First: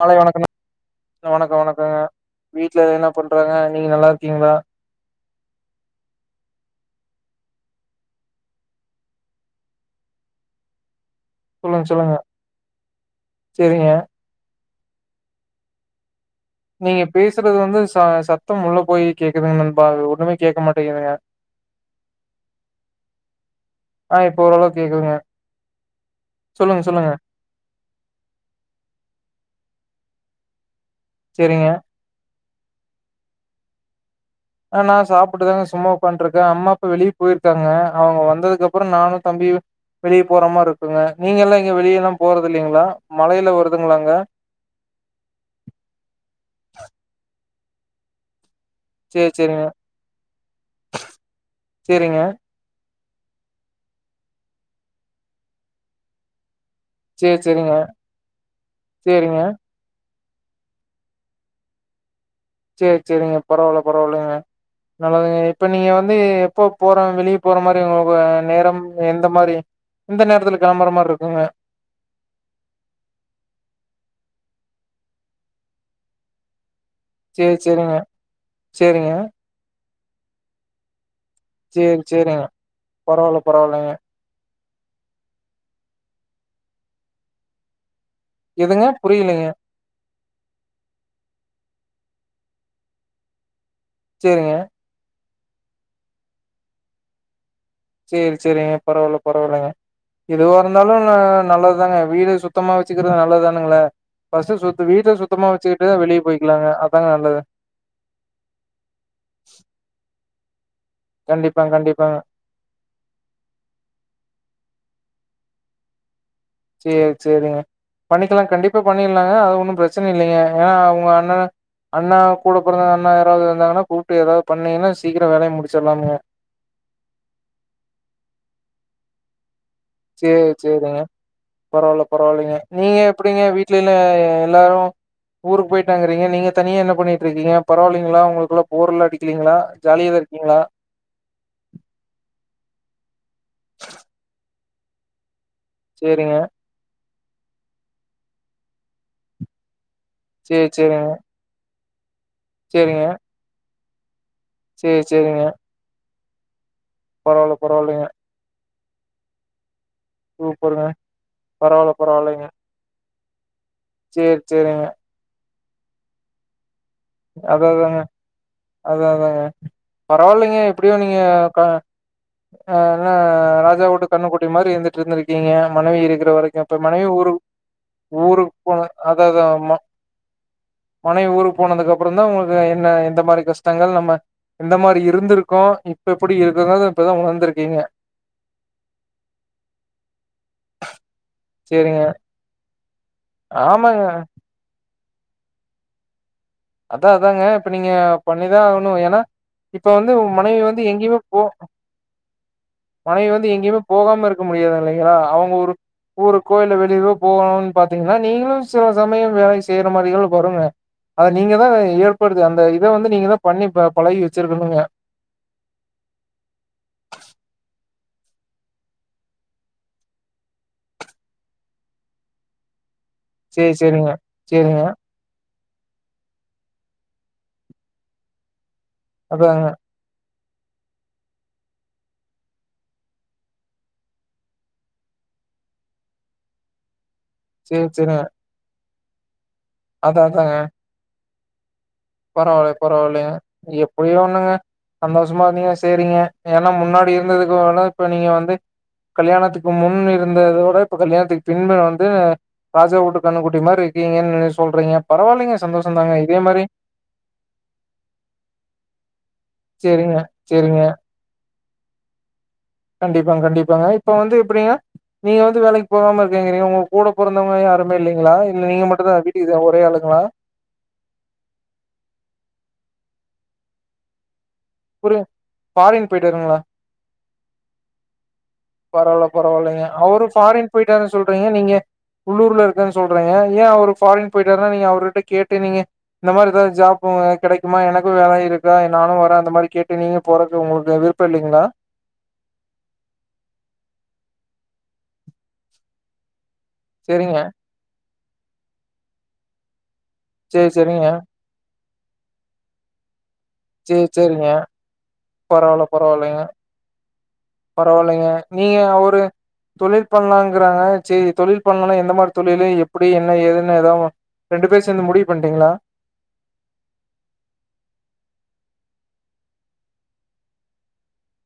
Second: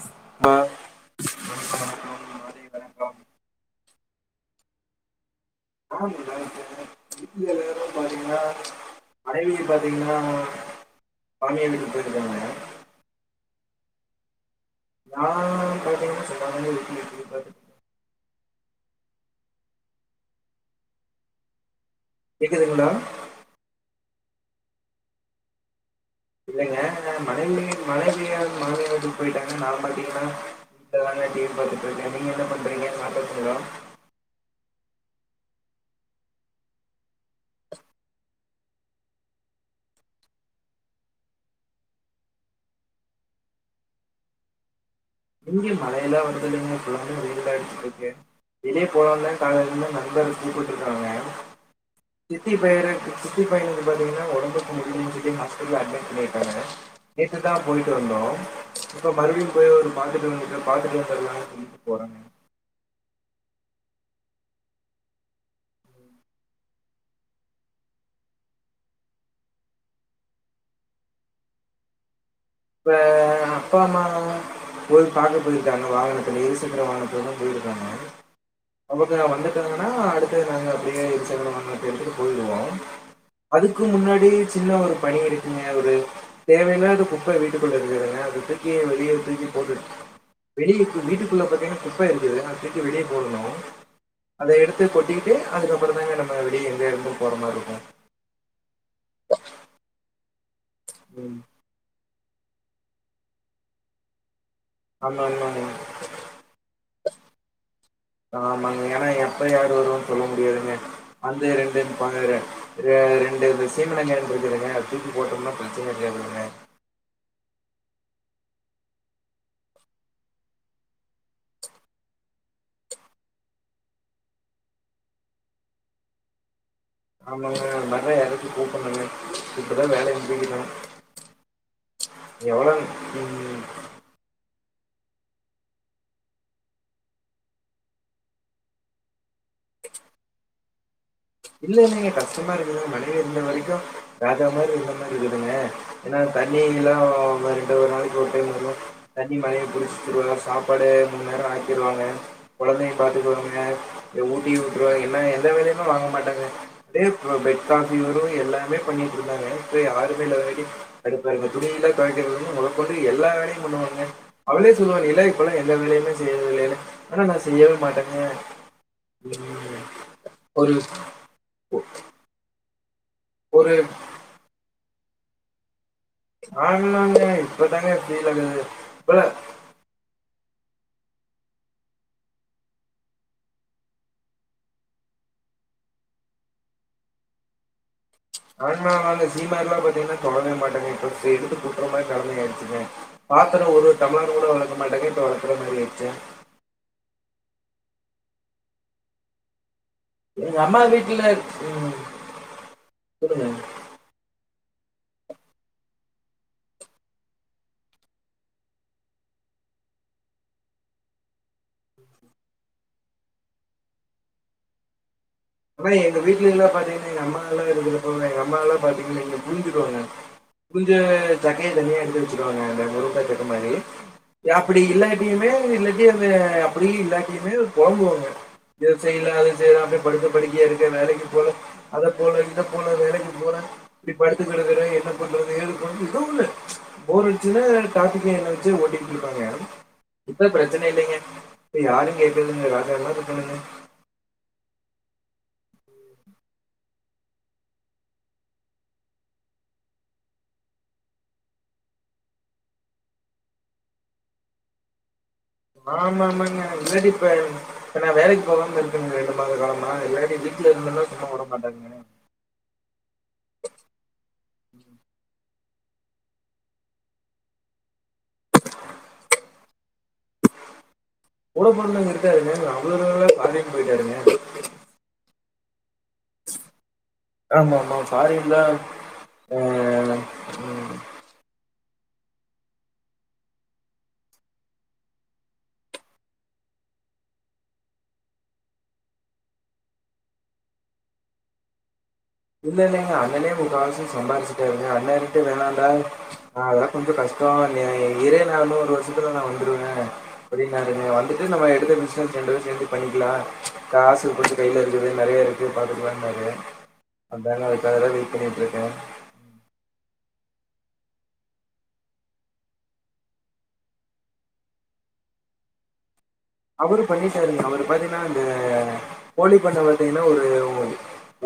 காலை வீட்ல வணக்க வணக்கோ வணக்கங்க வீட்ல என்ன பண்றாங்க நீங்க நல்லா இருக்கீங்ளா ஆமான்டா [unintelligible] பாத்தீங்ளா மனைவிக்கு பாத்தீங்னா சொல்லுங் சொல்லுங்க சேரிங்க நா பாத்தீங்னா நீங்க பேசுறது வந்து ச சத்தம் உள்ள போய் கேக்குதுங்க நண்பா அது ஒன்னுமே கேக்க மாட்டீங்குதுங்க கேக்குதுங்ளா ஆ இப்ப ஓரளவுக் கேக்குதுங்க இல்லைங்க சொல்லுங்க சொல்லுங்க மனைவி மனைவியெ மாமியார் வீட்டுக்கு போயிட்டாங்க நா பாத்தீங்ன்னா வீட்லதாங்க டீவி சேரிங்க பாத்துட்டு இருக்க நீங்க என்ன பண்றீங்க சாப்ட்டாச்சுங்ளா ஆ நா சாப்புட்டுதாங்க சும்மா உக்கான்ட்ருக்க அம்மாப்பா வெளிய போயிருக்காங்க அவுங்க வந்ததுக்கப்பறோ நானு தம்பியு வெளிய போற மாரி இருக்குங்க நீங்கெல்லா எங்கியு வெளியெல்லா போறது இல்லலைங்ளா மழையெல்லா வருதுங்ளாங்க இங்க மழையெல்லா வருதில்லைங்க ஃபுல்லாவே வெயில்தா அடுச்சுட்ருக்கு வெளில சேரி போலான்தா சேரிங்க காலேலந்து நண்பர் கூப்பிட்ருக்காங்க சேரிங்க சித்தி பயர சித்தி பையனுக்கு பாத்தீங்கன்னா ஒடம்புக்கு முடிலனு சொல்லி ஹாஸ்பிட்டல அட்மிட் பண்ணிருக்காங்க சேரி நேத்துதா சேரிங்க போயிட்டு வந்தோ இப்ப சேரிங்க மறுபிடியு போய் ஒரு பாத்துட்டு வந்துட்டு பாத்துட்டு வந்தர்லானு சொல்லீட்டு போறங்க சேரி சேரிங்க பரவால்ல பரவால்லைங்க நல்லதுங்க இப்ப நீங்க வந்து எப்போ போற வெளிய போற மாரி உங்களுக்கு நேரம் எந்த மாரி எந்த நேரத்துல கெளம்பற மாரி இருக்குங்க இப்ப அப்பா அம்மா போய் பாக்க போயிருக்காங்க வாகனத்துல இருசக்கர வாகனத் துலதா சேரி போயிருக்காங்க சேரிங்க சேரிங்க அவுங்க வந்துட்டாங்கன்னா அடுத்து நாங்க அப்பிடியே இருசக்கர வா கனத்த சேரி எடுத்துட்டு சேரிங்க போய்ருவோ பரவால்ல அதுக்கு பரவால்லங்க முன்னாடி சின்ன ஒரு பணி இருக்குங்க ஒரு தேவைல்லாத குப்ப வீட்டுக்குள்ள இருக்குதுங்க அது தூக்கி எதுங்க வெளிய புரியலங்க தூக்கி போட்டுட் வெளிய தூ வீட்டுக்குள்ள பாத்தீங்கன்னா குப்ப இருக்குது அத தூக்கி வெளிய போடணு அத சேரிங்க எடுத் து கொட்டிக்கிட்டு அதுக்கப்பறந்தாங்க நம்ம வெளிய இங்க இருந்து போற மாரி இருக்கும் சேரி சேரிங்க பரவால்ல பரவால்லங்க எதுவா இருந்தாலு அ இருக்கும் நல்லதுதாங்க வீடு சுத் த்தமா வச்சுக்கிறது நல்லதானுங்ளே ஃபர்ஸ்டு சுத் வீட்ட ஆமா சுத்தமா ஆமாங்க வச்சுக்கிட்டு வெளிய போய்க்கிலாங்க அதுதாங்க நல்லது ஆமாங்க ஏன்னா எப்ப யாரு வருவன்னு சொல்ல முடியாதுங்க வந்து கண்டிப்பா ரெண்டுன் கண்டிப்பாங்க நிப்பாங்க வேறே ரெண்டு மெஷின் கொஞ்சோ வந்துருக்குங்க தூக்கி போட்டோம்னா பிரச்சன இருக்கதுங்க சேரி சேரிங்க பண்ணிக்கலா கண்டிப்பா பண்ணிக்லாங்க அது ஒன்னு பிரச்சனை இல்லைங்க ஏன்னா அவங்க அண்ணன அண்ணா கூட பிறந்தாங்க அண்ணா யாரது இருந்தாங்கன்ன கூப்புட்டு எதாது பண்ணீங்கன்னா சீக்கிர வேலைய முடிச்சிடலாங்க ஆமாங்க மர எறக்க கூப்புண்ணுங்க இப்பதா வேல சேரி சேரிங்க பரவாயில்ல பரவாயில்லைங்க எவ்வளோ நீங்க எப்புடிங்க ம், வீட்ல எல்லாரு ஊருக்கு போயிட்டாங்குறீங்க நீங்க தனியா என்ன பண்ணிட்டு இருக்கீங்க பரவ இல்லைங்களா உங்களுக்குள்ள போருலா அடிக்கலீங்களா ஜாலிய தா இருக்கீங்ளா இல்லங்க கஷ்டமா இருக்குதுங்க மனைவி இருந்த வரைக்கு ராஜா மாரி இருந்த மாரி இருக்குதுங்க ஏனா சேரிங்க தண்ணில்லா ரெண்டு ஒரு நாளைக்கு ஒரு டைம் வரு தண்ணி மனைவி புடிச் சுருவாங்க சேரி சாப்பாடு சேரிங்க முணு நேர ஆக்கிடுவாங்க கொழந்தையை சேரிங்க பாத்துக்குவாங்க ஊட்டி சேரி ஊற்றுருவாக என்ன சேரிங்க எந்த வேலயுமே வாங்க மாட்டாங்க பரவால்ல பெட் காபி பரவால்லைங்க வரு எல்லாமே பண்ணிட்டு இருந்தாங்க இப்ப யாருமே இல்லாத வரைக்கு சூப்பருங்க கடுப்பாருங்குக துணி யில்லா பரவால்ல பரவால்லைங்க தொவைகிறதுனா கொண்டு எல்லா வேலையு பண்ணுவாங்க சேரி அவளே சேரிங்க சொல்லுவாங்க என்ன இப்பெல்லா எந்த வேலையுமே செய்யுறது இல்லைனு ஆனா நா அதா செய்யவே அதாங்க மாட்டேங்க அதா ம் ஒரு ய கா ஆ என்ன ஒரு ராஜா உட்டு கன்னுக்குட்டி மாரி இருந்துட்டு இருந்திருக்கீங்க மனைவி இருக்கற வரைக்கு இப்ப மனைவி ஆமாங்க ஊருக்கு இப்பதாங்க ஃபீல் ஊரு ஆகுது போனது இப்பல அத அத மனைவி ஊரு போனதுக்கு அப்றந்தா உங்களுக்கு என்ன எந்த மாரி கஷ்டங்கள் நம்ம எந்த மாரி இருந்துருக்கோ இப்ப எப்டி இருக்கோ இப்பதா உணந்துருக்கீங்க ஆனா ஆளு சீம எல்லா பாத்தீங்கன்னா தொடவே மாட்டேங்க இப்ப எடுத்து கூட்டுற சேரிங்க மாரி நெலம ஆயிடுச்சுங்க பாத்திர ஒரு ஆமாங்க டம்ளர் கூட வெளக்க மாட்டேங்க இப்ப வெளக்கற மாரி ஆகிடுச்சே அதா அதாங்க இப்ப நீங்க பண்ணிதா ஆகணு ஏன்னா இப்போ வந்து உங்க எங்க மனைவி அம்மா வந்து எங்கேயுமே வீட்டுல போ ம், மனைவி சொல்லுங்க வந்து எங்கேயுமே போகாம இருக்க முடியாது இல்லங்களா அவங்க ஊரு ஊருக்கோ இல்லே வெளியவோ போகணும்னு பாத்தீங்கன்னா நீங்களு சில சமயம் வேலய செய்யுற மாரி எல்லா வரும்லே அத நீங்க தா ஏற்படுத்தி அந்த இத வந்து நீங்கதா பண்ணி பழகி வச்சிருக்கணுங்க ஆனா எங்க வீட்ல எல்லா பாத்தீங்கன்னா எங்க அம்மா எல்லா இருக்கறப்ப எங்க அம்மா எல்லா பாத்தீங்கன்னா புரிஞ்சுக்குவாங்க கொஞ்ச சக்கைய தனியா எடுத்து வச்சிக்குவாங்க அந்த முருங்கக்காய் சக்க சரி, மாரி சரிங்க. அப்டி சரிங்க. இல்லா எப்பயுமே இல்லாட்டி அந்த அப்டியு இல்லாட்டிமே பொலம்புவாங்க இது செய்ல அது அதாங்க. செய்ல அப்டி படத்த படிக்கையா இருக்க வேலைக்கு போல அத போல இத போல வேலைக்கு போல இப்ப படுத்துக்கடக்குறே என்ன பண்றது ஏது பண்றது ஏதோ ஒண்ணு போரடி சரி, சின்ன சரிங்க. டார்கெட் லைன்னே வச்சு ஓட்டிட்டு அதான், இருப்பாங்க பிரச்சன இல்லைங்க யாருமே பரவாயில்லே பரவாயில்லயே எப்படியோ ஒண்ணுங்க சந்தோஷமா இருந்தீங்கன்னா சேரிங்க ஏன்னா முன்னாடி இருந்ததுக்கு வேனா இப்ப நீங்க வந்து கல்யாணத்துக்கு முன் இருந்ததோட இப்ப கல்யாணத்துக்கு பின் வந்து ராஜா உட்டு கண்ணுகுட்டி மாரி இருக்கீங்கன்னு சொல்றீங்க பரவால்லே ஆமாமாங்க நீங்க இல்லாட்டி இப்ப இப்ப நா வேலைக்கு போகாம இருக்கே ரெண்டு மாத காலாமா சரிங்க, எல்லா வீட்ல சரிங்க. இருந்த சும்மா உட மாட்டாங்க கண்டிப்பாங்க கண்டிப்பாங்க இப்ப வந்து எப்டின்னா நீங்க வந்து வேலைக்கு போகாம இருக்கேங்கறீங்க உங்க கூட பெறந்தவங்க யாருமே இல்லிங்களா இல்ல நீ மட்டுதா வீட்டுக்கு ஒரே ஆளுங்களா கூட பொறந்தவரு இருக்காருங்க அவ்ள தூரல ஃபாரின் போயிட்டாருங்க புரில ஃபாரின் போயிட்டாருங்களா ஆமா ஆமா ஃபாரின்தா பரவால்ல பரவால்லைங்க ஆ அவரு ஃபாரின் போயிட்டாருன் சொல்றீங்க நீங்க உள்ளூர்ல இருக்காருன்னு சொல்றிங்க ஏன் அவர் ஃபாரின் போயிட்டாருனா நீங்க அவர்கிட்ட கேட்டு நீங்க இந்த மாரி எதாவது ஜாப்பு கடைக்குமா எனக்கு வேல இருக்கா நானு வரே அந்த மாரி கேட்டு நீங்க போறது உங்களுக்கு விருப்பம் இல்லிங்களா இல்ல இல்லங்க அண்ணனே முக்காவாசி சம்பாதிச்சிடாருங்க அண்ண [unintelligible] [unintelligible] அ அதல்லாம் கொஞ்ச சரிங்க கஷ்டோ நீ இரு நா ஒரு வருஷத்துல நா வந்துருவே சரி அப்டின்னாருங்க சரிங்க வந்து [inaudible] ரெண்டு பேரும் சேந்து பண்ணிக்கலா சரி காசு சரிங்க கொஞ்ச கைல இருக்குது நறைய இருக்கு பாத்துக்கலாம்னாரு பரவாயில்லங்க நீங்க இருக்கே அவரு தொழில் பண்ணலாங்கறாங்க சரி தொழில் பண்லாமன என்ன மாரி தொழிலு எப்புடி என்ன ஏதுன்னு ஏதா ஒன் ரெண்டு பேர் சேந்து முடிவு பண்ணிட்டீங்களா அவரு பண்ணிடாருங்க அவரு பாத்தீங்கன்னா அந்த கோழி பண்ண பாத்தீங்கன்னா ஒரு ஓ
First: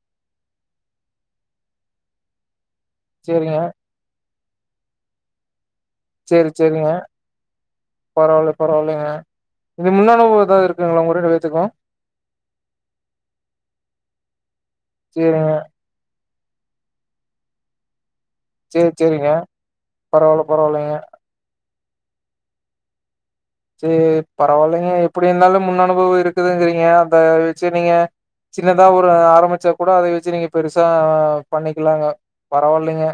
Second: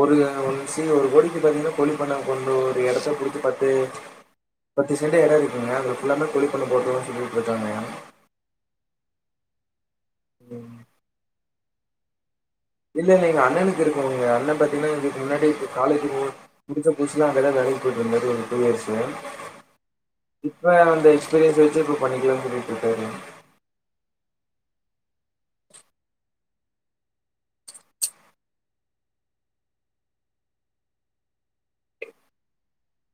ஒரு ஒன் சி ஒரு கோடிக்கு பாத்தீங்கன்னா கோழி பண்ண போடனு எடத்த குடுத்து சேரிங்க பத்து பத்து சென்ட் எடம் இருக்குங்க எல்லாமே கோழிப் பண்ண போட்ரதா சொல்லிட்டு இருக்காங்க பரவால பரவாலங்க இதுக்கு முன்னனுபவம் இருக்குங்களா உங்க ரெண்டு பேத்துக்கூ இல்ல இல்லை எங்க அண்ணனுக்கு இருக்குங்க அண்ண பாத்தீங்கனா இதுக்கு சேரிங்க முன்னாடியே தெ காலேஜ் முடிச் முடிச்ச புதுசுலா அங்கதா வேலைக்கி போயிட்டுந்தாரு ஓகே சேரி சார் சேரிங்க பரவால்ல இப்ப பரவால்லைங்க அந்த எக்ஸ்பீரியன்ஸ் வச்சுப் இப்ப பண்ணிக்கலானு சொல்லிட்ருக்காரு சேரி பரவாலிங்க எப்புடி இருந்தாலும் முன் அனுபவம் இருக்குதுங்கிறீங்க அத வெச்சு நீங்க சின்னதா ஒரு ஆரம்பிச்சா கூட அதை வச்சு நீங்க பெருசா பண்ணிக்கிலாங்க பரவால்லிங்க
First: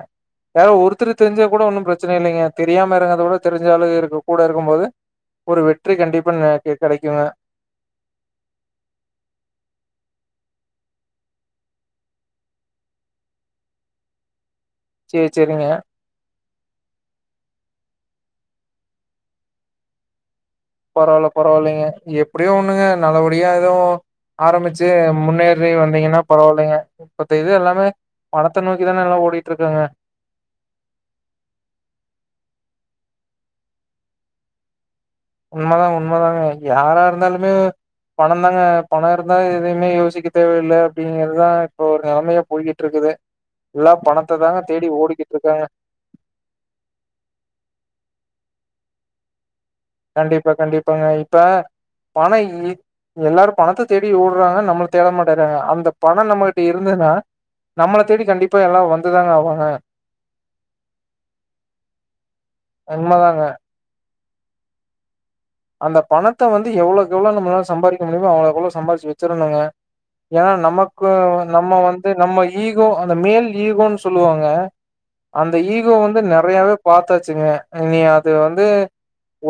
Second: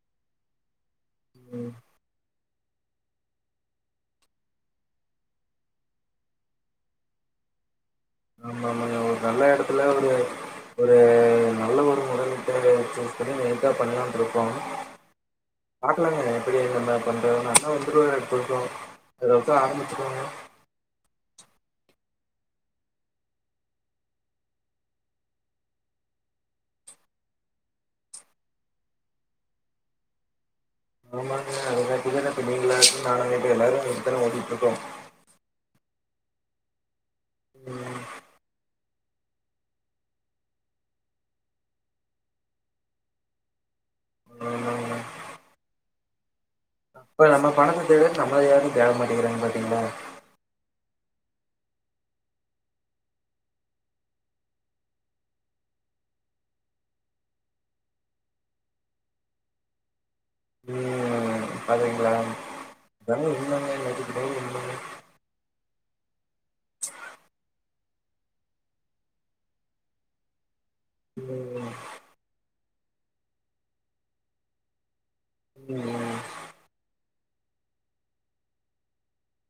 யார் ஒருத்திரு தெரிஞ்சா கூட ஒன்னும் பிரச்சனை இல்லைங்க தெரியாம எறங்கதவிட தெரிஞ்சாலுங்க இரு கூட இருக்கும் போது ஒரு வெற்றி கண்டிப்பா [unintelligible] கெடைக்குங்க ஆமா ஆமாங்க ஒரு நல்ல எடத்துல ஒரு [unintelligible] சேரி சேரிங்க பாக்கலாங்க எப்படி எங்க பண்றனதுனு அண்ணா வந்துருவாரு [unintelligible] ஆரம்பிச்சுக்கோங்க பரவால்ல பரவாலிங்க எப்படியோ ஒண்ணுங்க நல்லபடியா எதுவு ஆரம்பிச்சி முன்னேறி வந்தீங்கன்னா பரவால்லைங்க மத்த இது எல்லாமே பணத்த நோக்கிதான எல்லா ஓடிக்கிட்ருக்காங்க [unintelligible] உண்மதாங் உண்ம தாங்க யாரா இருந்தாலுமே பணந்தாங்க பண இருந்தா எதையுமே யோசிக்க தேவையில்ல அப்டிங்கறதுதா இப்போ ஒரு நெலமையா போய்கிட்டு இருக்குது எல்லா பணத்ததாங்க தேடி ஆமாங்க ஓடிக்கிட்ருக்காங்க அப்ப நம்ம பணத்த [unintelligible] நம்மள யாரு தேடமாட்டிகிறாங்க பாத்தீங்ளா கண்டிப்பா கண்டிப்பாங்க இப்ப பண இ எல்லாரு பணத்த தேடி ஓட்றாங்க நம்மள தேட மாட்டங்கறாங்க அந்த பணம் நம்மகிட்ட இருந்துதுன்னா நம்மள தேடி கண்டிப்பா எல்லா வந்துதாங்க ஆவாங்க உண்மதாங்க [unintelligible] அந்த பணத்த வந்து எவ்வளோக்கு எவ்ளோ நம்மலால சம்பாரிக் க முடியுமோ அவ்ளோக்கவ்ளோ சம்பாதிச்சு வெச்சிருனுங்க ஏன்னா நமக்கு ம் நம்ம வந் து நம்ம ஈகோ அந்த மேல் ஈகோனு சொல்லுவாங்க அந்த ஈகோ ம் வந்து நறை குறையாவே பாத்தாச்சுங்க இனி அது வந்து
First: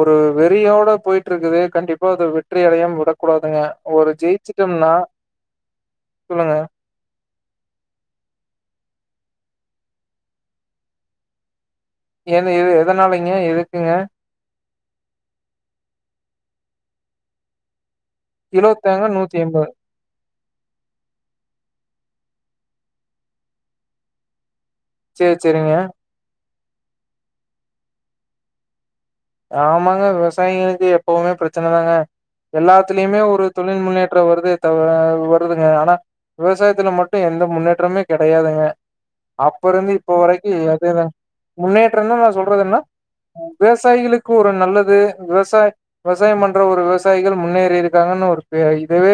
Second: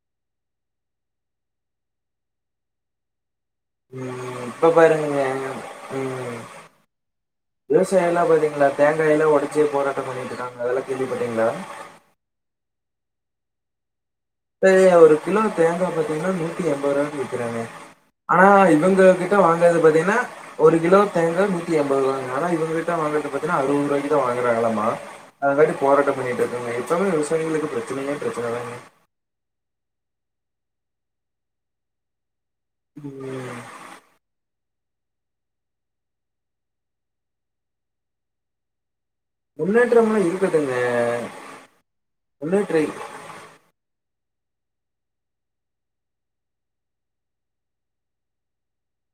ஒரு வெறியோடப் போயிட்ருக்குது கண்டிப்பா அத வெற்றி அடையாம விடக்கூடாதுங்க ஒரு ம் இப்ப ஜெயிச்சுட்டோம்னா பாருங்க ம் சொல்லுங்க. விவசாயில்லா பாத்தீங்களா தேங்காயிலா ஒடச்சி போராட்டம் பண்ணிட்ருக்காங்க அதெல்லா கேள்விப்பட்டீங்ளா ஏந்த எது எதனாலைங்க எதுக்குங்க ப்பயே ஒரு கிலோ தேங்கா பாத்தீங்கன்னா நூத்தி எண்பது ருவான்னு விக்கிறாங்க ஆனா கிலோ தேங்கா இவங்க கிட்ட வாங்கறது பாத்தீங்ன்னா ஒருகிலோ தேங்கா நூத்தி என்பது ரூவாங்களா ஆனா இவங்ககிட்ட வாங்குறது பாத்தீங்கனா அறுபது ரூவாய்கி தா வாங்குறாங்களாமா சேரி, அது போய்டு சேரிங்க. போராட்டம் பண்ணிட்ருக்காங்க எப்பவுமே விவசாயிகளுக்கு பிரச்சனயே பிரச்சனதாங்க ஆமாங்க விவசாயிங்களுக்கு எப்பவுமே பிரச்சனதாங்க எல்லாத்துலேயுமே ஒரு ம், தொழில் முன்னேற்றம் வருது வருதுங்க ஆனா விவசாயத்துல மட்டு எந்த முன்னேற்றமுமே கெடையாதுங்க அப்ப இருந்து இப்ப முன்னேற்றம்லாம் வரைக்கு அ இருக்குதுங்க முன்னேற்றம்ன நா சொல்றது ஒன்றும் என்னனா ட்ரை விவசாயிகளுக்கு ஒரு நல்லது விவசாய விவசாயம் பண்ற ஒரு விவசாயிகள் முன்னேறி இருக்காங்கன்னு ஒரு இதவே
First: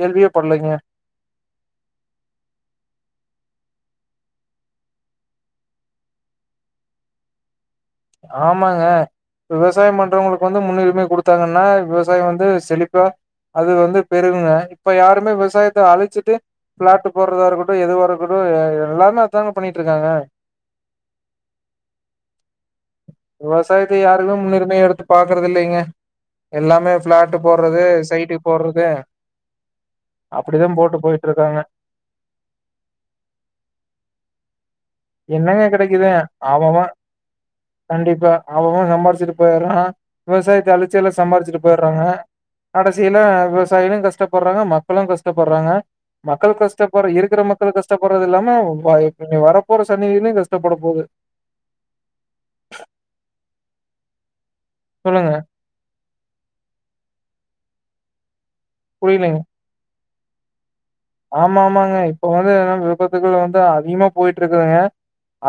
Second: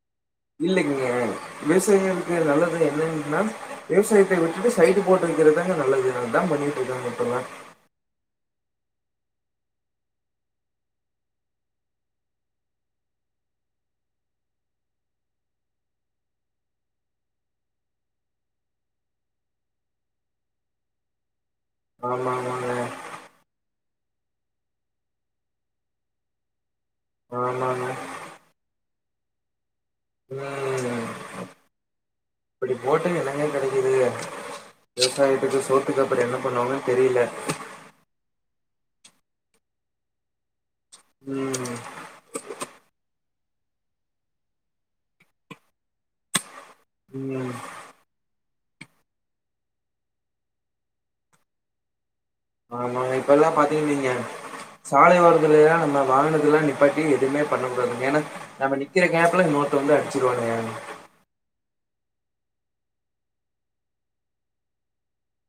கேள்வியே படலைங்க இல்லைங்க விவசாயம்க்கு நல்லது என்னன்னா விவசாயத்த விட்டுட்டு சைடு போட்டு விக்கிறதுதாங்க நல்லது அதா பண்ணிட்ருக்காங்க இப்பல்லா ஆமாங்க விவசாய பண்றவங்களுக்கு வந்து முன்னுரிமை கொடுத்தா தான விவசாயொ வந்து செழிக்கு அது வந்து பெருகுங்க இப்ப யாருமே விவசாயத்த அழிச்சிட்டு பிளாட்டு போடுறதா இருக்கட்டு எதுவா இருக்கட்டு எல்லாமே அத தாங்க பண்ணிட் இருக்காங்க ஆமா ஆமா ஆமா விவசாயத்த யாருமே முன்னுரிமைய எடுத்து பாக்குறது இல்லைங்க எல்லாமே பிளாட்டு் போடுறது ஆமாங்க சைட்டு போடுறது அப்டிதா போட்டு ம் போயிட்டு இருக்காங்க இப்படி போட்டு என்னங்க கெடைக்கிது விவசாயத்துக்கு என்னங்க சோத்துக்கு கெடைக்குது அப்படிஎன்ன அவவ பண்ணுவாங்கன் தெரியல கண்டிப்பா அவங்களு சம்பாரிச்சுட்டு போயர்ரா விவசாயத்த அழிச் சம்பாரிச்சுட்டு ம் போயற்ராங்க கடைசில விவசா தய்விம் கஷ்டப்பர்றாங்க மக்களு கஷ்டப்பர்றாங்க மக்கள் கஷ்டப்பர் இருக்கிற ம் மக்கள் கஷ்ட கஷ்டப்பட்றது இல்லாம வ வரப்போற சன்னதியுமே கஷ்டப்பட போது ஆமாங்க இப்பல்லா பாத்தீங்கன் வைங்க சொல்லுங்க சாலைஓரத்தில எல்லாம் நம்ம வாகனத்தெல்லா நிப்பாட்டி எதுவுமே பண்ணக்க கூடாதுங்க ஏனா நம்ம நிக்கிற புரியலங்க கேப்ல இன்னொருத்த வந்து அடிச்சுருவானுங்க ஆமா ஆமாங்க இப்ப வந்து எதனால விபத்துகள் வந்து அதிகமா போயிட்டு இருக்குதுங்க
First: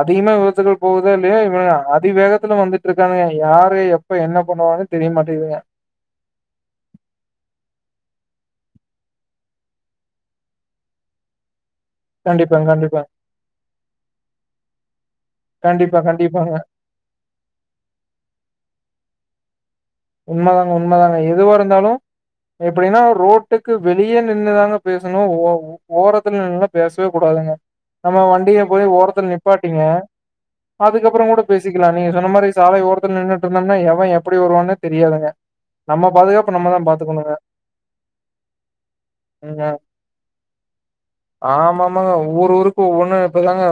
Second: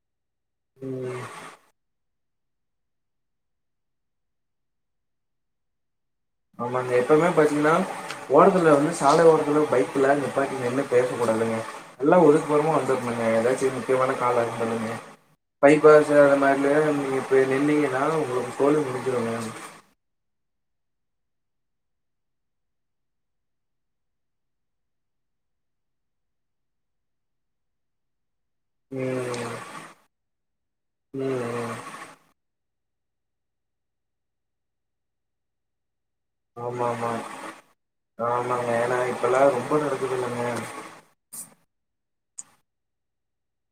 அதிகமா விபத்து போகுதோ இல்லியோ இவ அத் அதி வேகத்துல வந்துட்டு இருக்காங்க யாரு எப்ப என்ன பண்ணுவாங்கன்னு தெரியமாட்டேங்குதுங்க ஆமாங்க எப்பவுமே பாத்தீங்கனா ஓரத்துல வந்து சாலை ஓரத்துல பைக்ல நிப்பாட்டி நின்னு பேசக்கூடாதுங்க எல்லா கண்டிப்பாங்க ஒதுக்குப்புறமா கண்டிப்பா வந்திரனுங்க ஏதாச்சு முக்கியமான காலா இருந்ததுங்க கண்டிப்பா பைபாஸ் அந்த கண்டிப்பாங்க மாதிரிலா நமக்கு போய் நின்னீங்கனா உங்களுக்கு சோலி முடிஞ்சிருங்க உண்மதாங்க உண்மதாங்க எதுவா இருந்தாலு எப்டினா ரோட்டுக்கு வெளிய நின்ன்தாங்க பேசணு ஒ ஒ ஓரத்துலநின்னுலா பேசவே கூடாதுங்க நம்ம வண்டியு போய் ஓரத்தில ம் நிப்பாட்டிங்க அதுக்கப்றொ கூட ம் பேசி லாம் நீங்க சொன்ன மாதிரி சாலை ஓரத்தில நின்னுட்ருந்தனா எவ எப்டி வருவான்னே தெரியாதுங்க நம்ம பாதுகாப்பு நம்ம ஆமா தான் ஆமா பாத்துக்கணுங்க ஆமாங்க ஏனா இப்பல்லா ரொம்ப நடக்குது இல்லங்க ஆமா ஆமாங்க ஊர் ஊருக்கு ஒவ்வொண்ணு இப்பதாங்க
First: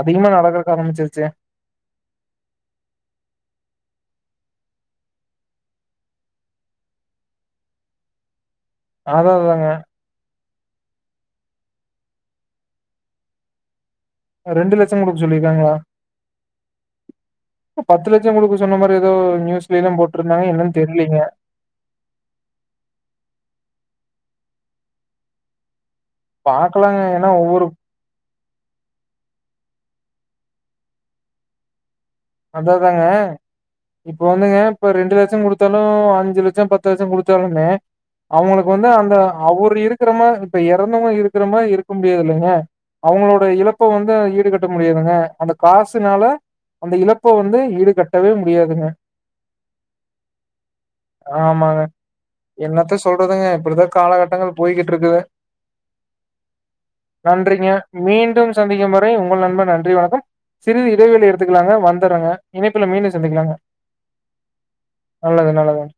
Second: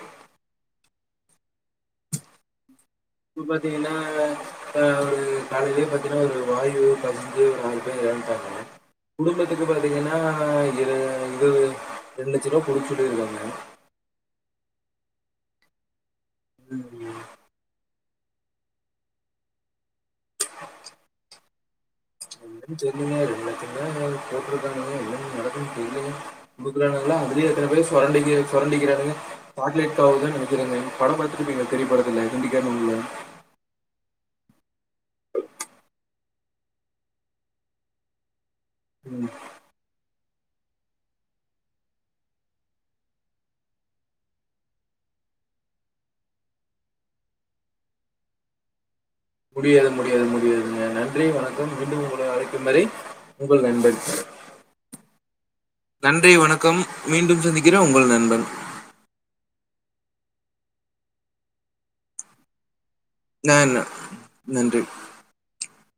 அதிகமா நடக்கறக்கு ஆரம்பிச்சிருச்சு பாத்திங்கனா அ ஒரு காலையிலயே பாத்தீங்கனா ஒரு வாயு கசிஞ்சு ஒரு ஆறு பேர் எறந்துட்டாங்கலா அதான் அதாங்க குடும்பத்துக்கு பாத்தீங்கனா இரு இது ரெண்டு லட்ச ரூபா கொடுக்க சொல்லிருக்காங்க ரெண்டு லட்சொ குடுக்க சொல்லிருக்காங்களா [unintelligible] பத்து லட்சொ குடுக்க சொன்ன மாரி ஏதோ நியூஸ்லயிலா போட்டிருந்தாங்க என்னன் தெர்லீங்க என்னன் தெர்லீங்க ரெண்டு லட்சந்தா போட்ருந்தாங்க என்னன்ன நடக்கும் தெர்ல அதுக்குல்ல பாக்கலாங்க என்னடான்னா ஏன்னா அதுலயே ஒவ்வொரு எத்தன பேர்ஸ் சொரண்டிக்கிறது சொரண்டிகிறான்ங்க பாட்லைட்க்கு ஆவுதுன் நினைக்கிற மே பிங்க படம் பார்த்த [inaudible] பெரிய படத்துல அத ஹிந்திகாரனு இல்ல தாங்க இப்ப வந்துங்க இப்ப ரெண்டு லட்சொ குடுத்தாலு அஞ்சு லட்சொ பத்து லட்சொ குடுத்தாலுமே அவங்களுக்கு வந்து அந்த ம், அவரு இருக்கிறமா இப்ப எறந்தவங்க இருக்கிறமாரி இருக்க முடியாது இல்லங்க அவங்களோட இழப்ப வந்து ஈடுகட்ட முடியாதுங்க அந்த காசுனால அந்த இழப் ப்ப வந்து ஈடு கட்டவே முடியாதுங்க முடியாது முடியாது முடியாதுங்க நன்றி வணக்கம் ஆமாங்க. மீண்டும் உங்களை அழைக்கும் வரை உங்கள் நண்பன் போய்கிட் இருக்குது நன்றி வணக்கம் மீண்டும் நன்றிங்க சந்திக்கிறேன் உங்கள் நண்பன் மீண்டும் சந்திக்கும் வரை வரை உங்கள் நண்பன் நன்றி வணக்கம் சிறிது இடைவெளி எடுத்துக்கலாங்க வந்தர்றங்க இணைப்புல மீண்டு சந்திக்கலாங்க நான் நன்றி நல்லது நல்லதுங்க